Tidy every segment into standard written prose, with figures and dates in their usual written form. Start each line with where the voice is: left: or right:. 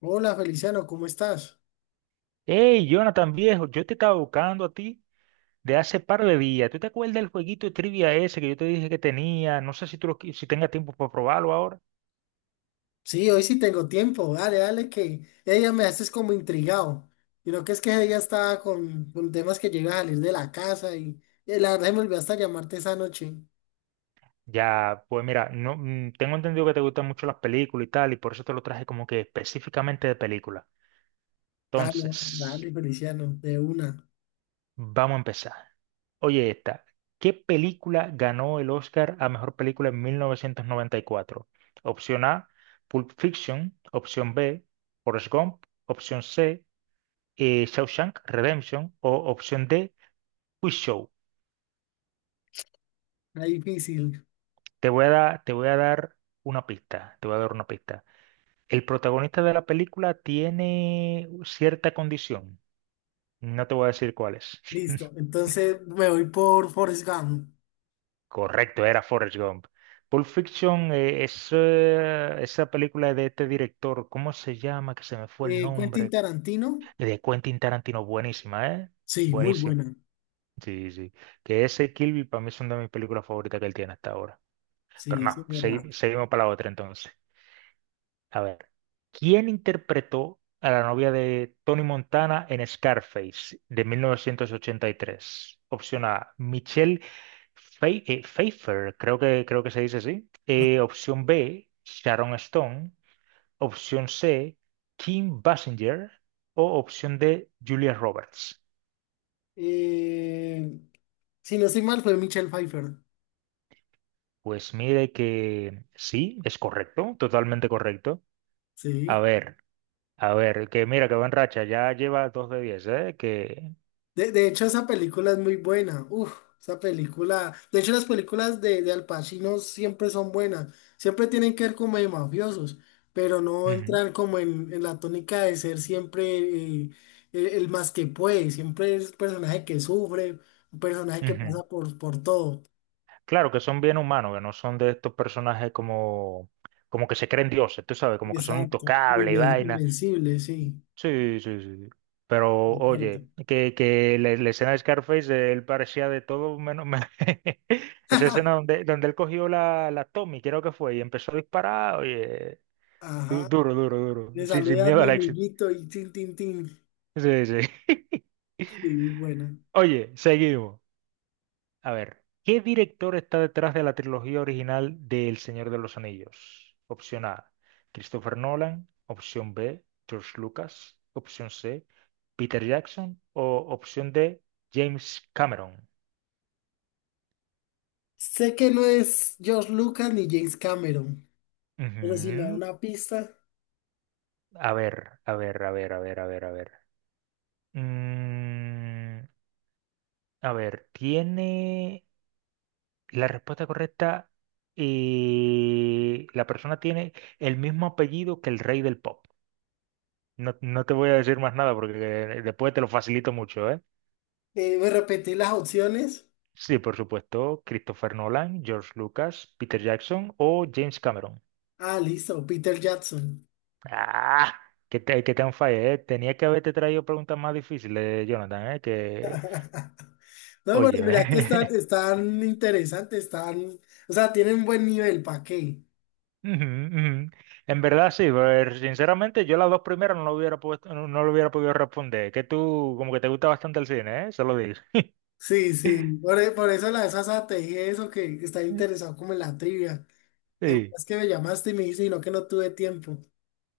left: Hola Feliciano, ¿cómo estás?
right: Hey, Jonathan viejo, yo te estaba buscando a ti de hace par de días. ¿Tú te acuerdas del jueguito de trivia ese que yo te dije que tenía? No sé si tengas tiempo para probarlo ahora.
left: Sí, hoy sí tengo tiempo. Dale, dale, que ella me haces como intrigado. Y lo que es que ella estaba con temas que llega a salir de la casa y la verdad se me olvidó hasta llamarte esa noche.
right: Ya, pues mira, no, tengo entendido que te gustan mucho las películas y tal, y por eso te lo traje como que específicamente de película.
left: Ah, no,
right: Entonces,
left: dale, Feliciano, de una.
right: vamos a empezar. Oye, esta, ¿qué película ganó el Oscar a mejor película en 1994? Opción A, Pulp Fiction. Opción B, Forrest Gump. Opción C, Shawshank Redemption. O opción D, Quiz Show.
left: Está difícil.
right: Te voy a dar una pista. Te voy a dar una pista. El protagonista de la película tiene cierta condición. No te voy a decir cuál es.
left: Listo, entonces me voy por Forrest Gump.
right: Correcto, era Forrest Gump. Pulp Fiction es, esa película de este director, ¿cómo se llama? Que se me fue el
left: Quentin
right: nombre.
left: Tarantino.
right: De Quentin Tarantino, buenísima, ¿eh?
left: Sí, muy
right: Buenísimo.
left: buena.
right: Sí, sí. Que ese y Kill Bill para mí es una de mis películas favoritas que él tiene hasta ahora.
left: Sí,
right: Pero no,
left: eso es verdad.
right: seguimos para la otra entonces. A ver, ¿quién interpretó a la novia de Tony Montana en Scarface de 1983? Opción A, Michelle Pfeiffer, creo que se dice así. Opción B, Sharon Stone. Opción C, Kim Basinger. O opción D, Julia Roberts.
left: Eh, si no estoy mal, fue Michelle Pfeiffer.
right: Pues mire que sí, es correcto, totalmente correcto. A
left: Sí.
right: ver. A ver, que mira que va en racha, ya lleva dos de diez, ¿eh? Que...
left: De hecho, esa película es muy buena. Uf, esa película. De hecho, las películas de Al Pacino siempre son buenas. Siempre tienen que ver como de mafiosos, pero no
right: Ujú,
left: entran como en la tónica de ser siempre el más que puede. Siempre es un personaje que sufre, un personaje que
right: ujú.
left: pasa por todo.
right: Claro que son bien humanos, que no son de estos personajes como, como que se creen dioses, tú sabes, como que son
left: Exacto.
right: intocables y vaina.
left: Invencible, sí.
right: Sí, sí, sí. Pero
left: De acuerdo.
right: oye, que la escena de Scarface, él parecía de todo menos, Esa escena donde él cogió la Tommy, creo que fue, y empezó a disparar, oye,
left: Ajá.
right: duro, duro, duro,
left: Le
right: sin
left: saludas, a
right: miedo
left: mi
right: al éxito.
left: amiguito, y tin, tin, tin.
right: Sí, sí.
left: Sí, muy buena.
right: Oye, seguimos. A ver, ¿qué director está detrás de la trilogía original de El Señor de los Anillos? Opción A, Christopher Nolan. Opción B, George Lucas. Opción C, Peter Jackson. O opción D, James Cameron.
left: Sé que no es George Lucas ni James Cameron, pero si me da
right: Ujú.
left: una pista,
right: A ver, a ver, a ver, a ver, a ver, a ver. Mm, a ver, tiene la respuesta correcta y la persona tiene el mismo apellido que el rey del pop. No, no te voy a decir más nada porque después te lo facilito mucho, ¿eh?
left: me repetí las opciones.
right: Sí, por supuesto, Christopher Nolan, George Lucas, Peter Jackson o James Cameron.
left: Ah, listo, Peter Jackson.
right: ¡Ah! Que te han fallado, ¿eh? Tenía que haberte traído preguntas más difíciles, Jonathan, ¿eh? Que,
left: No, pero
right: oye,
left: mira que están,
right: ve.
left: están interesantes, están, o sea, tienen buen nivel, ¿para qué?
right: Ujú, ujú. En verdad sí, pero sinceramente yo las dos primeras no lo hubiera puesto, no, no lo hubiera podido responder. Que tú como que te gusta bastante el cine, ¿eh? Se lo digo.
left: Sí, sí, por eso la de Sasa te dije eso, que está interesado como en la trivia. ¿Te
right: Sí.
left: acuerdas que me llamaste y me dijiste, "Y no, que no tuve tiempo? O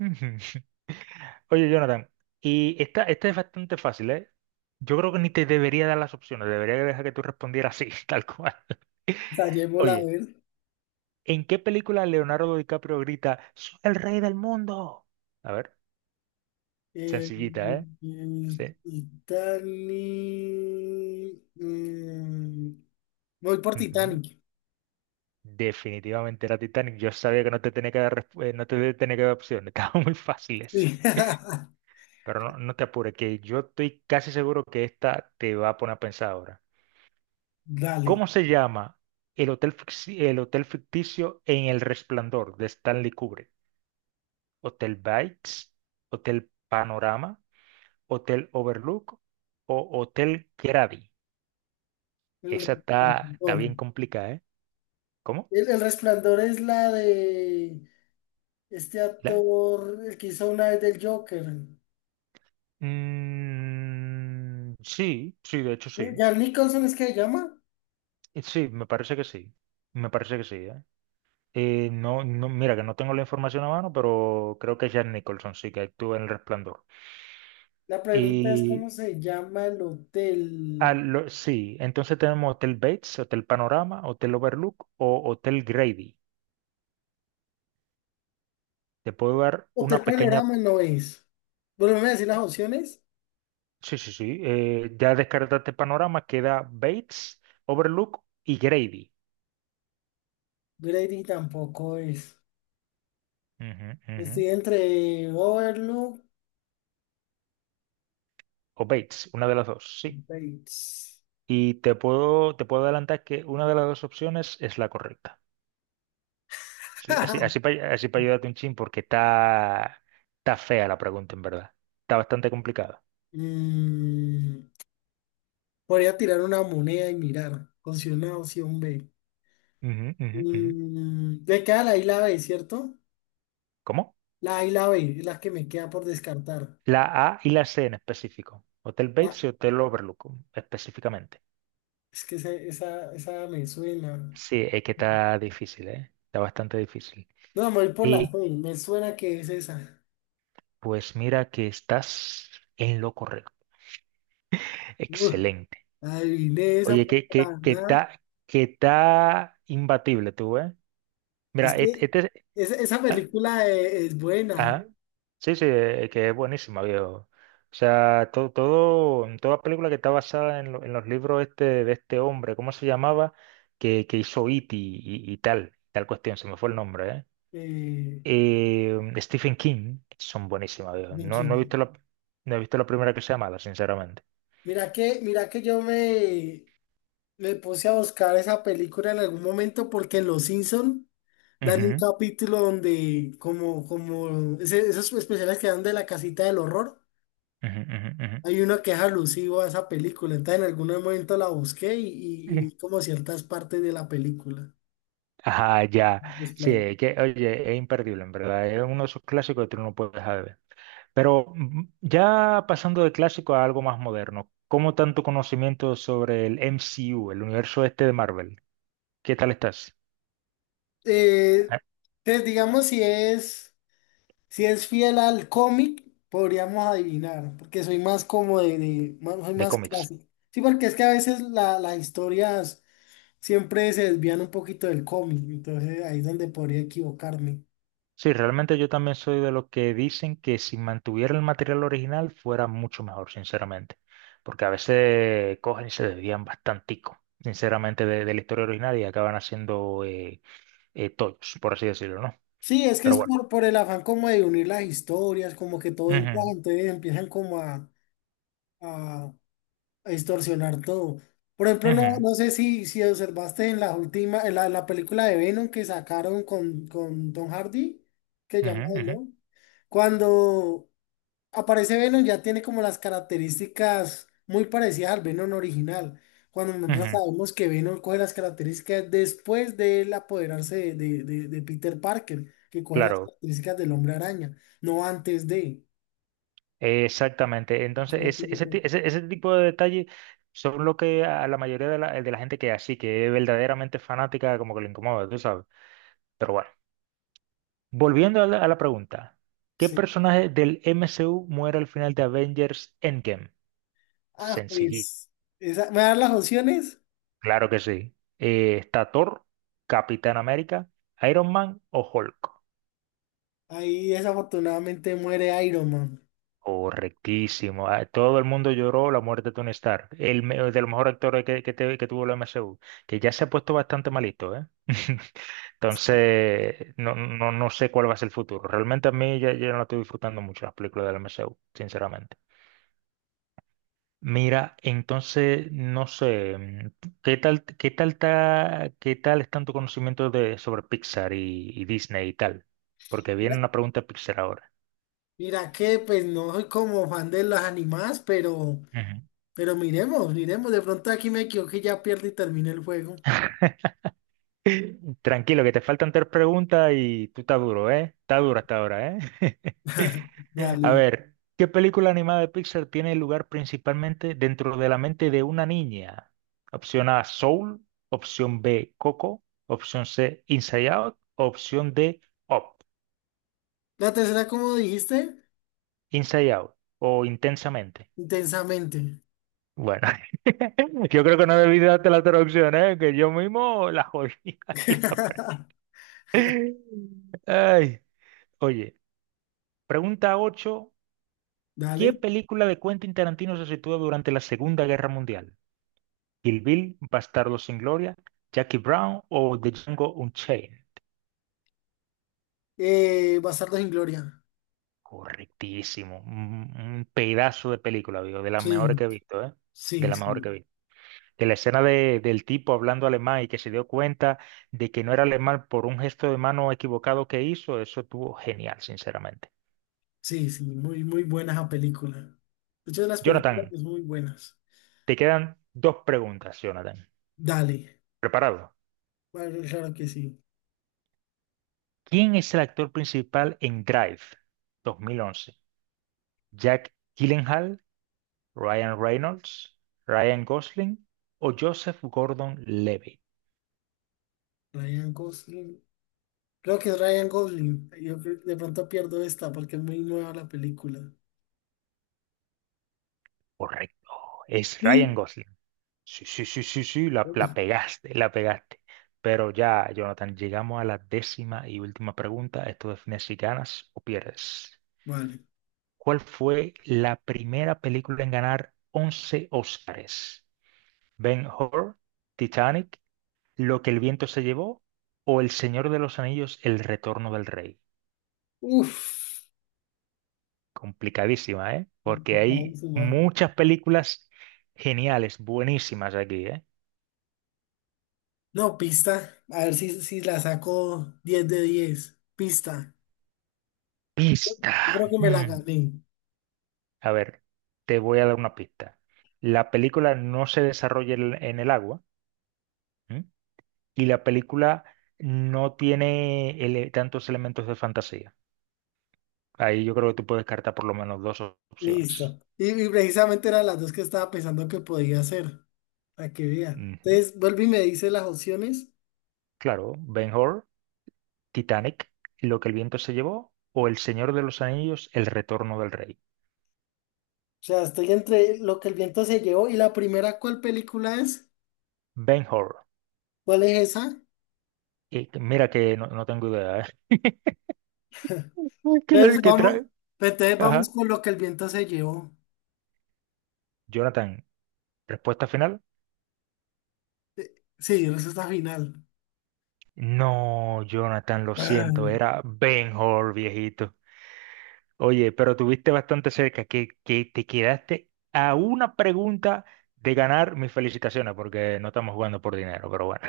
right: Ujú. Oye, Jonathan, y esta es bastante fácil, ¿eh? Yo creo que ni te debería dar las opciones, debería dejar que tú respondieras así, tal cual.
left: sea, llevo la
right: Oye,
left: ver.
right: ¿en qué película Leonardo DiCaprio grita, soy el rey del mundo? A ver,
left: Eh,
right: sencillita, ¿eh?
left: eh,
right: Sí.
left: Titanic. Voy por
right: Ujú.
left: Titanic.
right: Definitivamente era Titanic. Yo sabía que no te tenía que dar, no te tenía que dar opciones, estaban muy fáciles.
left: Sí.
right: Pero no, no te apures, que yo estoy casi seguro que esta te va a poner a pensar ahora.
left: Dale.
right: ¿Cómo se llama el hotel ficticio en El Resplandor de Stanley Kubrick? ¿Hotel Bites? ¿Hotel Panorama? ¿Hotel Overlook? ¿O Hotel Grady?
left: El
right: Esa está, está
left: resplandor.
right: bien complicada, ¿eh? ¿Cómo?
left: El resplandor es la de este
right: La-
left: actor, el que hizo una vez del Joker.
right: Mm, sí, sí, de hecho sí.
left: ¿Jack Nicholson es que se llama?
right: Sí, me parece que sí. Me parece que sí, ¿eh? No, no, mira que no tengo la información a mano, pero creo que es Jack Nicholson, sí, que actúa en El Resplandor.
left: La pregunta es cómo se llama el
right: Ah,
left: hotel.
right: sí, entonces tenemos Hotel Bates, Hotel Panorama, Hotel Overlook o Hotel Grady. Te puedo dar
left: Hotel
right: una pequeña...
left: Panorama no es. Volveme a decir las opciones.
right: Sí, sí, sí. Eh, ya descartaste Panorama, queda Bates, Overlook y Grady.
left: Grady tampoco es.
right: Ujú, ujú.
left: Estoy entre Overlook
right: O Bates, una de las dos,
left: y
right: sí.
left: Bates.
right: Y te puedo adelantar que una de las dos opciones es la correcta. Sí, así, así para así pa ayudarte un chin porque está, está fea la pregunta, en verdad. Está bastante complicada.
left: Mm, Podría tirar una moneda y mirar. Considero una opción B.
right: Ujú, ujú, ujú.
left: Me queda la I y la B, ¿cierto?
right: ¿Cómo?
left: La A y la B es la que me queda por descartar.
right: La A y la C en específico. Hotel
left: La-
right: Bates y Hotel Overlook específicamente.
left: es que esa me suena.
right: Sí, es que está difícil, ¿eh? Está bastante difícil.
left: No, me voy por la
right: Y
left: C. Me suena que es esa.
right: pues mira que estás en lo correcto.
left: Uy,
right: Excelente.
left: adiviné esa,
right: Oye,
left: porque la verdad.
right: que está imbatible tú, ¿eh?
left: Es
right: Mira,
left: que esa película es buena.
right: Ajá. Sí, sí, que es buenísima, viejo. O sea, todo, todo, toda película que está basada en, en los libros este, de este hombre, ¿cómo se llamaba? Que hizo It y tal, tal cuestión, se me fue el nombre, ¿eh?
left: Eh,
right: Stephen King, son buenísimas, viejo.
left: Mickey.
right: No he visto la primera que sea mala, sinceramente.
left: Mira que yo me, Me puse a buscar esa película en algún momento porque en Los Simpson dan un capítulo donde como esos especiales que dan de la casita del horror,
right: Ujú, ujú, ujú, ujú.
left: hay uno que es alusivo a esa película. Entonces en algún momento la busqué y, y
right: Sí.
left: vi como ciertas partes de la película.
right: Ajá, ya.
left: Los planos.
right: Sí, que, oye, es imperdible, en verdad. Es uno de esos clásicos que tú no puedes dejar de ver. Pero ya pasando de clásico a algo más moderno, ¿cómo tanto conocimiento sobre el MCU, el universo este de Marvel? ¿Qué tal estás?
left: Eh,
right: Ah,
left: entonces digamos si es. Si es fiel al cómic, podríamos adivinar, porque soy más como soy
right: de
left: más
right: cómics.
left: clásico. Sí, porque es que a veces las historias siempre se desvían un poquito del cómic, entonces ahí es donde podría equivocarme.
right: Sí, realmente yo también soy de los que dicen que si mantuviera el material original fuera mucho mejor, sinceramente. Porque a veces cogen y se desvían bastantico, sinceramente, de la historia original y acaban haciendo tollos, por así decirlo, ¿no?
left: Sí, es que
right: Pero
left: es
right: bueno.
left: por el afán como de unir las historias, como que todo encaja,
right: Ujú,
left: entonces empiezan como a, a distorsionar todo. Por ejemplo, no,
right: ujú,
left: no sé si observaste en la última, en la película de Venom que sacaron con Tom Hardy, que llama
right: ujú,
left: el
right: ujú,
left: Don. Cuando aparece Venom ya tiene como las características muy parecidas al Venom original. Cuando nosotros
right: ujú.
left: sabemos que Venom coge las características después de él apoderarse de Peter Parker, que coge las
right: Claro,
left: características del hombre araña, no antes de.
right: exactamente. Entonces, ese tipo de detalles son lo que a la mayoría de la gente que es así, que es verdaderamente fanática, como que le incomoda, tú sabes. Pero bueno, volviendo a la pregunta, ¿qué
left: Sí.
right: personaje del MCU muere al final de Avengers Endgame?
left: Ah,
right: Sencillito,
left: pues, me dan las opciones.
right: claro que sí. ¿Está Thor, Capitán América, Iron Man o Hulk?
left: Ahí desafortunadamente muere Iron Man.
right: Correctísimo. Ah, todo el mundo lloró la muerte de Tony Stark, de los mejores actores que, que tuvo la MCU, que ya se ha puesto bastante malito, ¿eh? Entonces, no, no, no sé cuál va a ser el futuro. Realmente a mí ya no estoy disfrutando mucho las películas de la MCU, sinceramente. Mira, entonces, no sé, ¿qué tal están tu conocimiento de, sobre Pixar y Disney y tal? Porque viene
left: Mira,
right: una pregunta de Pixar ahora.
left: mira que pues no soy como fan de las animadas, pero miremos, miremos. De pronto aquí me equivoqué, y ya pierdo y termina el juego.
right: Tranquilo, que te faltan tres preguntas y tú estás duro, ¿eh? Está duro hasta ahora, ¿eh? A
left: Dale.
right: ver, ¿qué película animada de Pixar tiene lugar principalmente dentro de la mente de una niña? Opción A, Soul. Opción B, Coco. Opción C, Inside Out. Opción D, Up.
left: La tercera, como dijiste,
right: Inside Out o Intensamente.
left: intensamente.
right: Bueno, yo creo que no debí darte la traducción, ¿eh? Que yo mismo la jodí. ahí, la verdad. Ay, oye. Pregunta 8: ¿qué
left: Dale.
right: película de Quentin Tarantino se sitúa durante la Segunda Guerra Mundial? ¿Kill Bill, Bastardos sin Gloria, Jackie Brown o The Django Unchained?
left: Bastardos sin Gloria.
right: Correctísimo. Un pedazo de película, digo, de las mejores
left: Sí,
right: que he visto, ¿eh? De
left: sí,
right: las mejores
left: sí,
right: que he visto. De la escena del tipo hablando alemán y que se dio cuenta de que no era alemán por un gesto de mano equivocado que hizo, eso estuvo genial, sinceramente.
left: sí, sí. Muy, muy buena esa película. Muchas de las películas
right: Jonathan,
left: pues, muy buenas.
right: te quedan dos preguntas, Jonathan.
left: Dale.
right: ¿Preparado?
left: Bueno, claro que sí.
right: ¿Quién es el actor principal en Drive 2011? ¿Jack Gyllenhaal, Ryan Reynolds, Ryan Gosling o Joseph Gordon-Levitt?
left: Ryan Gosling. Creo que es Ryan Gosling. Yo creo- de pronto pierdo esta porque es muy nueva la película.
right: Correcto, es Ryan
left: Sí.
right: Gosling. Sí, sí, sí, sí, sí, la,
left: Uf,
right: la pegaste, la pegaste. Pero ya, Jonathan, llegamos a la décima y última pregunta. Esto define si ganas o pierdes.
left: vale.
right: ¿Cuál fue la primera película en ganar 11 Óscares? ¿Ben-Hur, Titanic, Lo que el viento se llevó o El Señor de los Anillos, El Retorno del Rey?
left: Uf.
right: Complicadísima, ¿eh? Porque hay
left: Complicadísima.
right: muchas películas geniales, buenísimas aquí, ¿eh?
left: No, pista. A ver si, si la saco 10 de 10, pista.
right: Pista.
left: Yo creo que me la
right: Mm.
left: gané.
right: A ver, te voy a dar una pista. La película no se desarrolla en el agua, ¿m? Y la película no tiene tantos elementos de fantasía. Ahí yo creo que tú puedes descartar por lo menos dos opciones.
left: Listo. Y precisamente eran las dos que estaba pensando que podía hacer. Para que vea.
right: Ujú.
left: Entonces, vuelve y me dice las opciones.
right: Claro, Ben-Hur, Titanic, Lo que el viento se llevó, o El Señor de los Anillos, El Retorno del Rey.
left: O sea, estoy entre lo que el viento se llevó y la primera, ¿cuál película es?
right: Ben-Hur.
left: ¿Cuál es esa?
right: Y mira que no tengo idea, ¿eh? ¿Qué es lo
left: Entonces
right: que
left: vamos,
right: trae?
left: entonces vamos
right: Ajá.
left: con lo que el viento se llevó.
right: Jonathan, respuesta final.
left: Sí, respuesta final.
right: No, Jonathan, lo siento,
left: Ay,
right: era Ben-Hur, viejito. Oye, pero tuviste bastante cerca, que te quedaste a una pregunta de ganar mis felicitaciones, porque no estamos jugando por dinero, pero bueno.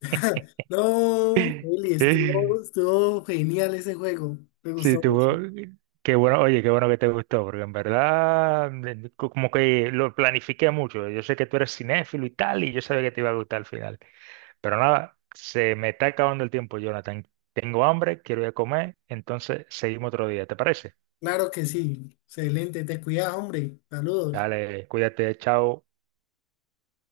left: no, Eli, estuvo, estuvo genial ese juego. Me
right: Sí,
left: gustó mucho.
right: tuvo. Qué bueno, oye, qué bueno que te gustó, porque en verdad como que lo planifiqué mucho. Yo sé que tú eres cinéfilo y tal, y yo sabía que te iba a gustar al final. Pero nada, se me está acabando el tiempo, Jonathan. Tengo hambre, quiero ir a comer, entonces seguimos otro día, ¿te parece?
left: Claro que sí. Excelente. Te cuidas, hombre. Saludos.
right: Dale, cuídate, chao.